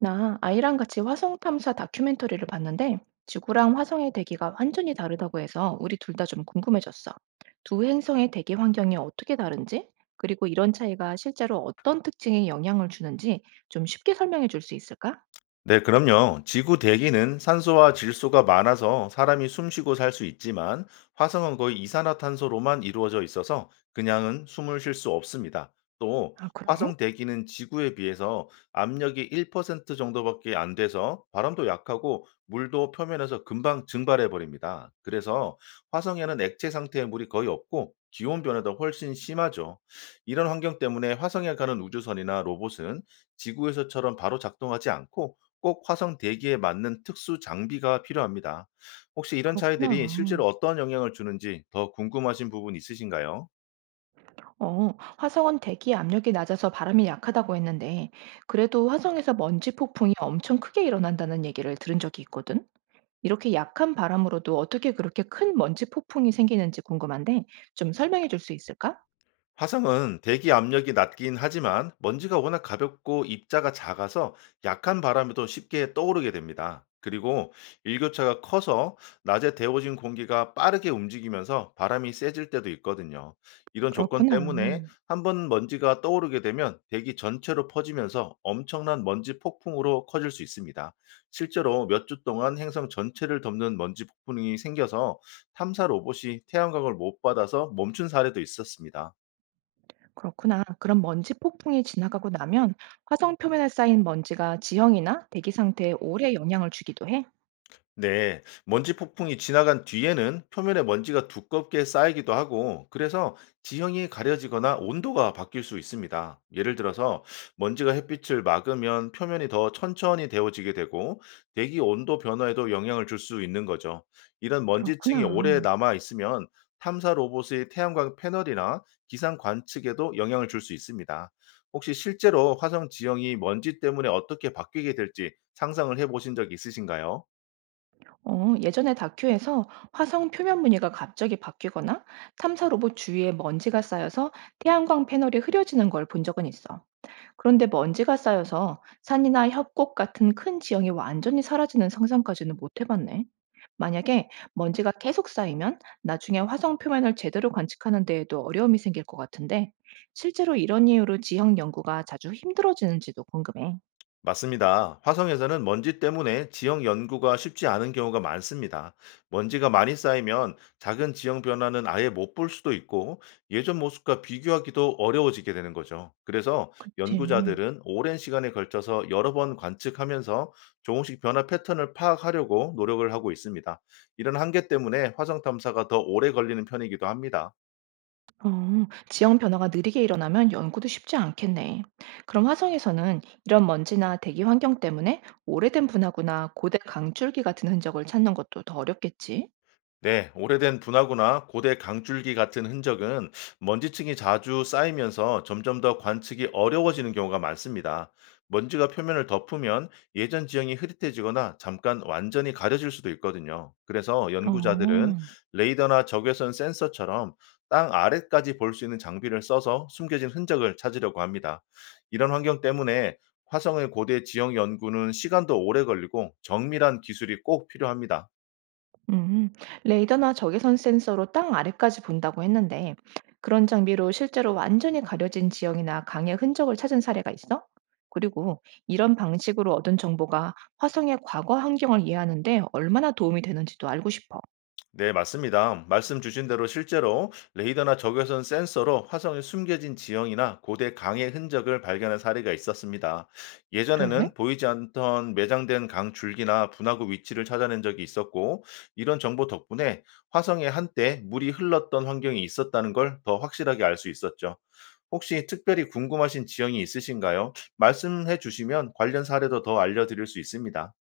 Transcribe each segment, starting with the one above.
나 아이랑 같이 화성 탐사 다큐멘터리를 봤는데 지구랑 화성의 대기가 완전히 다르다고 해서 우리 둘 다 좀 궁금해졌어. 두 행성의 대기 환경이 어떻게 다른지, 그리고 이런 차이가 실제로 어떤 특징에 영향을 주는지 좀 쉽게 설명해 줄 수 있을까? 네, 그럼요. 지구 대기는 산소와 질소가 많아서 사람이 숨쉬고 살 수 있지만, 화성은 거의 이산화탄소로만 이루어져 있어서 그냥은 숨을 쉴 수 없습니다. 또 아, 그래? 화성 대기는 지구에 비해서 압력이 1% 정도밖에 안 돼서 바람도 약하고 물도 표면에서 금방 증발해 버립니다. 그래서 화성에는 액체 상태의 물이 거의 없고, 기온 변화도 훨씬 심하죠. 이런 환경 때문에 화성에 가는 우주선이나 로봇은 지구에서처럼 바로 작동하지 않고, 꼭 화성 대기에 맞는 특수 장비가 필요합니다. 혹시 이런 차이들이 실제로 그렇구나. 어떤 영향을 주는지 더 궁금하신 부분 있으신가요? 화성은 대기 압력이 낮아서 바람이 약하다고 했는데, 그래도 화성에서 먼지 폭풍이 엄청 크게 일어난다는 얘기를 들은 적이 있거든. 이렇게 약한 바람으로도 어떻게 그렇게 큰 먼지 폭풍이 생기는지 궁금한데 좀 설명해 줄 수 있을까? 화성은 대기 압력이 낮긴 하지만 먼지가 워낙 가볍고 입자가 작아서 약한 바람에도 쉽게 떠오르게 됩니다. 그리고 일교차가 커서 낮에 데워진 공기가 빠르게 움직이면서 바람이 세질 때도 있거든요. 이런 조건 그렇구나. 때문에 한 번 먼지가 떠오르게 되면 대기 전체로 퍼지면서 엄청난 먼지 폭풍으로 커질 수 있습니다. 실제로 몇 주 동안 행성 전체를 덮는 먼지 폭풍이 생겨서 탐사 로봇이 태양광을 못 받아서 멈춘 사례도 있었습니다. 그렇구나. 그럼 먼지 폭풍이 지나가고 나면 화성 표면에 쌓인 먼지가 지형이나 대기 상태에 오래 영향을 주기도 해. 네, 먼지 폭풍이 지나간 뒤에는 표면에 먼지가 두껍게 쌓이기도 하고, 그래서 지형이 가려지거나 온도가 바뀔 수 있습니다. 예를 들어서 먼지가 햇빛을 막으면 표면이 더 천천히 데워지게 되고, 대기 온도 변화에도 영향을 줄 수 있는 거죠. 이런 먼지층이 그렇구나. 오래 남아 있으면 탐사 로봇의 태양광 패널이나 기상 관측에도 영향을 줄 수 있습니다. 혹시 실제로 화성 지형이 먼지 때문에 어떻게 바뀌게 될지 상상을 해보신 적 있으신가요? 예전에 다큐에서 화성 표면 무늬가 갑자기 바뀌거나 탐사 로봇 주위에 먼지가 쌓여서 태양광 패널이 흐려지는 걸 본 적은 있어. 그런데 먼지가 쌓여서 산이나 협곡 같은 큰 지형이 완전히 사라지는 상상까지는 못 해봤네. 만약에 먼지가 계속 쌓이면 나중에 화성 표면을 제대로 관측하는 데에도 어려움이 생길 것 같은데, 실제로 이런 이유로 지형 연구가 자주 힘들어지는지도 궁금해. 맞습니다. 화성에서는 먼지 때문에 지형 연구가 쉽지 않은 경우가 많습니다. 먼지가 많이 쌓이면 작은 지형 변화는 아예 못 볼 수도 있고, 예전 모습과 비교하기도 어려워지게 되는 거죠. 그래서 그치. 연구자들은 오랜 시간에 걸쳐서 여러 번 관측하면서 조금씩 변화 패턴을 파악하려고 노력을 하고 있습니다. 이런 한계 때문에 화성 탐사가 더 오래 걸리는 편이기도 합니다. 지형 변화가 느리게 일어나면 연구도 쉽지 않겠네. 그럼 화성에서는 이런 먼지나 대기 환경 때문에 오래된 분화구나 고대 강줄기 같은 흔적을 찾는 것도 더 어렵겠지? 네, 오래된 분화구나 고대 강줄기 같은 흔적은 먼지층이 자주 쌓이면서 점점 더 관측이 어려워지는 경우가 많습니다. 먼지가 표면을 덮으면 예전 지형이 흐릿해지거나 잠깐 완전히 가려질 수도 있거든요. 그래서 연구자들은 어. 레이더나 적외선 센서처럼 땅 아래까지 볼 수 있는 장비를 써서 숨겨진 흔적을 찾으려고 합니다. 이런 환경 때문에 화성의 고대 지형 연구는 시간도 오래 걸리고 정밀한 기술이 꼭 필요합니다. 음, 레이더나 적외선 센서로 땅 아래까지 본다고 했는데, 그런 장비로 실제로 완전히 가려진 지형이나 강의 흔적을 찾은 사례가 있어? 그리고 이런 방식으로 얻은 정보가 화성의 과거 환경을 이해하는데 얼마나 도움이 되는지도 알고 싶어. 네, 맞습니다. 말씀 주신 대로 실제로 레이더나 적외선 센서로 화성의 숨겨진 지형이나 고대 강의 흔적을 발견한 사례가 있었습니다. 그래? 예전에는 보이지 않던 매장된 강 줄기나 분화구 위치를 찾아낸 적이 있었고, 이런 정보 덕분에 화성에 한때 물이 흘렀던 환경이 있었다는 걸 더 확실하게 알 수 있었죠. 혹시 특별히 궁금하신 지형이 있으신가요? 말씀해 주시면 관련 사례도 더 알려드릴 수 있습니다.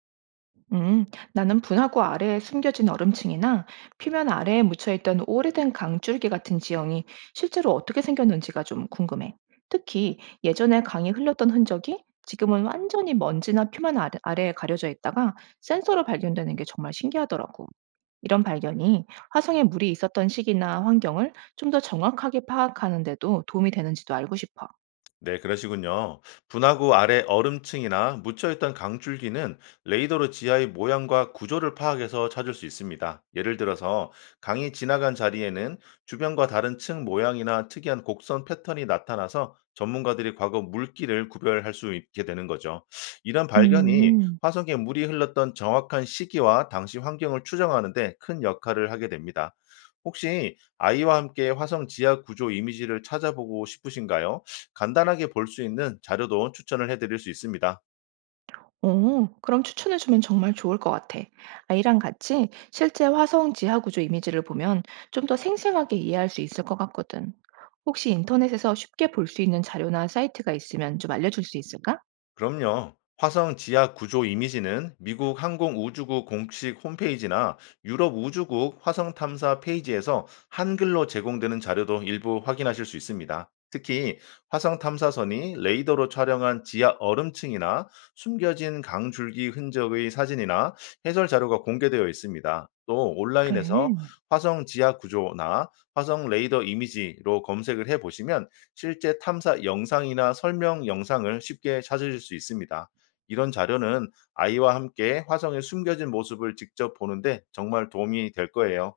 음, 나는 분화구 아래에 숨겨진 얼음층이나 표면 아래에 묻혀있던 오래된 강줄기 같은 지형이 실제로 어떻게 생겼는지가 좀 궁금해. 특히 예전에 강이 흘렀던 흔적이 지금은 완전히 먼지나 표면 아래에 가려져 있다가 센서로 발견되는 게 정말 신기하더라고. 이런 발견이 화성에 물이 있었던 시기나 환경을 좀 더 정확하게 파악하는 데도 도움이 되는지도 알고 싶어. 네, 그러시군요. 분화구 아래 얼음층이나 묻혀있던 강줄기는 레이더로 지하의 모양과 구조를 파악해서 찾을 수 있습니다. 예를 들어서 강이 지나간 자리에는 주변과 다른 층 모양이나 특이한 곡선 패턴이 나타나서 전문가들이 과거 물길을 구별할 수 있게 되는 거죠. 이런 발견이 음. 화성에 물이 흘렀던 정확한 시기와 당시 환경을 추정하는 데 큰 역할을 하게 됩니다. 혹시 아이와 함께 화성 지하 구조 이미지를 찾아보고 싶으신가요? 간단하게 볼 수 있는 자료도 추천을 해드릴 수 있습니다. 오, 그럼 추천해주면 정말 좋을 것 같아. 아이랑 같이 실제 화성 지하 구조 이미지를 보면 좀 더 생생하게 이해할 수 있을 것 같거든. 혹시 인터넷에서 쉽게 볼 수 있는 자료나 사이트가 있으면 좀 알려줄 수 있을까? 그럼요. 화성 지하 구조 이미지는 미국 항공우주국 공식 홈페이지나 유럽우주국 화성 탐사 페이지에서 한글로 제공되는 자료도 일부 확인하실 수 있습니다. 특히 화성 탐사선이 레이더로 촬영한 지하 얼음층이나 숨겨진 강줄기 흔적의 사진이나 해설 자료가 공개되어 있습니다. 또 온라인에서 그래. 화성 지하 구조나 화성 레이더 이미지로 검색을 해 보시면 실제 탐사 영상이나 설명 영상을 쉽게 찾으실 수 있습니다. 이런 자료는 아이와 함께 화성의 숨겨진 모습을 직접 보는데 정말 도움이 될 거예요.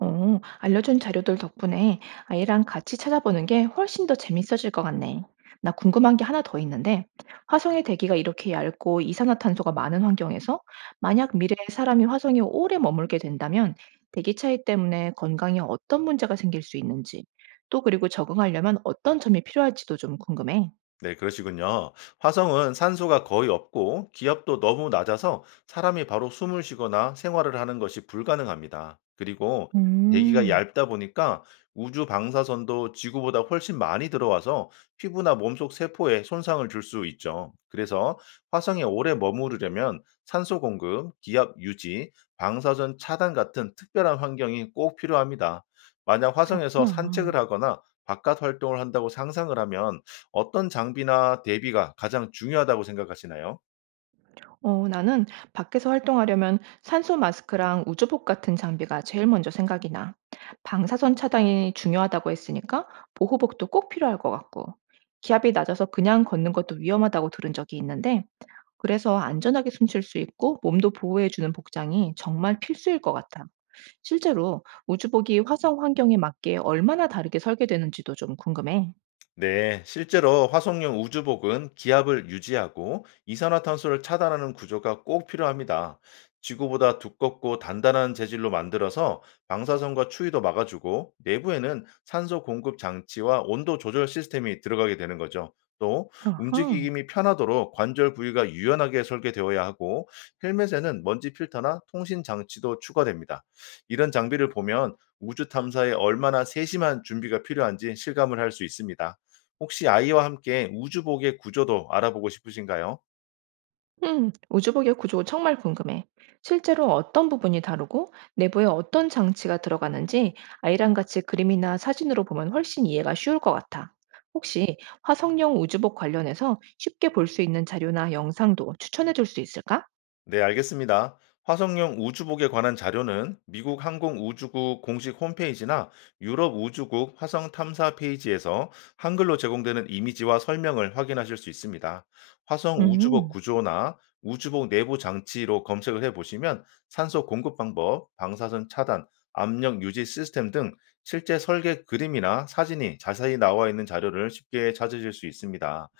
알려준 자료들 덕분에 아이랑 같이 찾아보는 게 훨씬 더 재밌어질 것 같네. 나 궁금한 게 하나 더 있는데, 화성의 대기가 이렇게 얇고 이산화탄소가 많은 환경에서 만약 미래에 사람이 화성에 오래 머물게 된다면 대기 차이 때문에 건강에 어떤 문제가 생길 수 있는지, 또 그리고 적응하려면 어떤 점이 필요할지도 좀 궁금해. 네, 그러시군요. 화성은 산소가 거의 없고 기압도 너무 낮아서 사람이 바로 숨을 쉬거나 생활을 하는 것이 불가능합니다. 그리고 대기가 음, 얇다 보니까 우주 방사선도 지구보다 훨씬 많이 들어와서 피부나 몸속 세포에 손상을 줄 수 있죠. 그래서 화성에 오래 머무르려면 산소 공급, 기압 유지, 방사선 차단 같은 특별한 환경이 꼭 필요합니다. 만약 화성에서 그렇구나. 산책을 하거나 바깥 활동을 한다고 상상을 하면 어떤 장비나 대비가 가장 중요하다고 생각하시나요? 나는 밖에서 활동하려면 산소 마스크랑 우주복 같은 장비가 제일 먼저 생각이 나. 방사선 차단이 중요하다고 했으니까 보호복도 꼭 필요할 것 같고. 기압이 낮아서 그냥 걷는 것도 위험하다고 들은 적이 있는데, 그래서 안전하게 숨 쉴 수 있고 몸도 보호해주는 복장이 정말 필수일 것 같아. 실제로 우주복이 화성 환경에 맞게 얼마나 다르게 설계되는지도 좀 궁금해. 네, 실제로 화석용 우주복은 기압을 유지하고 이산화탄소를 차단하는 구조가 꼭 필요합니다. 지구보다 두껍고 단단한 재질로 만들어서 방사선과 추위도 막아주고, 내부에는 산소 공급 장치와 온도 조절 시스템이 들어가게 되는 거죠. 또 아하. 움직임이 편하도록 관절 부위가 유연하게 설계되어야 하고, 헬멧에는 먼지 필터나 통신 장치도 추가됩니다. 이런 장비를 보면 우주 탐사에 얼마나 세심한 준비가 필요한지 실감을 할 수 있습니다. 혹시 아이와 함께 우주복의 구조도 알아보고 싶으신가요? 우주복의 구조 정말 궁금해. 실제로 어떤 부분이 다르고 내부에 어떤 장치가 들어가는지 아이랑 같이 그림이나 사진으로 보면 훨씬 이해가 쉬울 것 같아. 혹시 화성용 우주복 관련해서 쉽게 볼 수 있는 자료나 영상도 추천해 줄 수 있을까? 네, 알겠습니다. 화성용 우주복에 관한 자료는 미국 항공우주국 공식 홈페이지나 유럽 우주국 화성 탐사 페이지에서 한글로 제공되는 이미지와 설명을 확인하실 수 있습니다. 화성 우주복 음, 구조나 우주복 내부 장치로 검색을 해 보시면 산소 공급 방법, 방사선 차단, 압력 유지 시스템 등 실제 설계 그림이나 사진이 자세히 나와 있는 자료를 쉽게 찾으실 수 있습니다.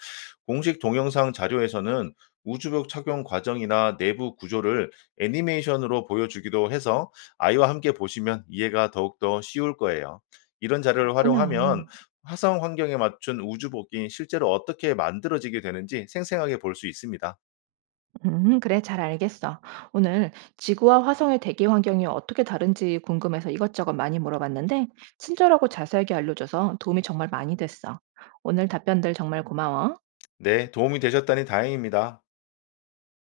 공식 동영상 자료에서는 우주복 착용 과정이나 내부 구조를 애니메이션으로 보여주기도 해서 아이와 함께 보시면 이해가 더욱더 쉬울 거예요. 이런 자료를 그렇구나. 활용하면 화성 환경에 맞춘 우주복이 실제로 어떻게 만들어지게 되는지 생생하게 볼 수 있습니다. 그래, 잘 알겠어. 오늘 지구와 화성의 대기 환경이 어떻게 다른지 궁금해서 이것저것 많이 물어봤는데, 친절하고 자세하게 알려줘서 도움이 정말 많이 됐어. 오늘 답변들 정말 고마워. 네, 도움이 되셨다니 다행입니다.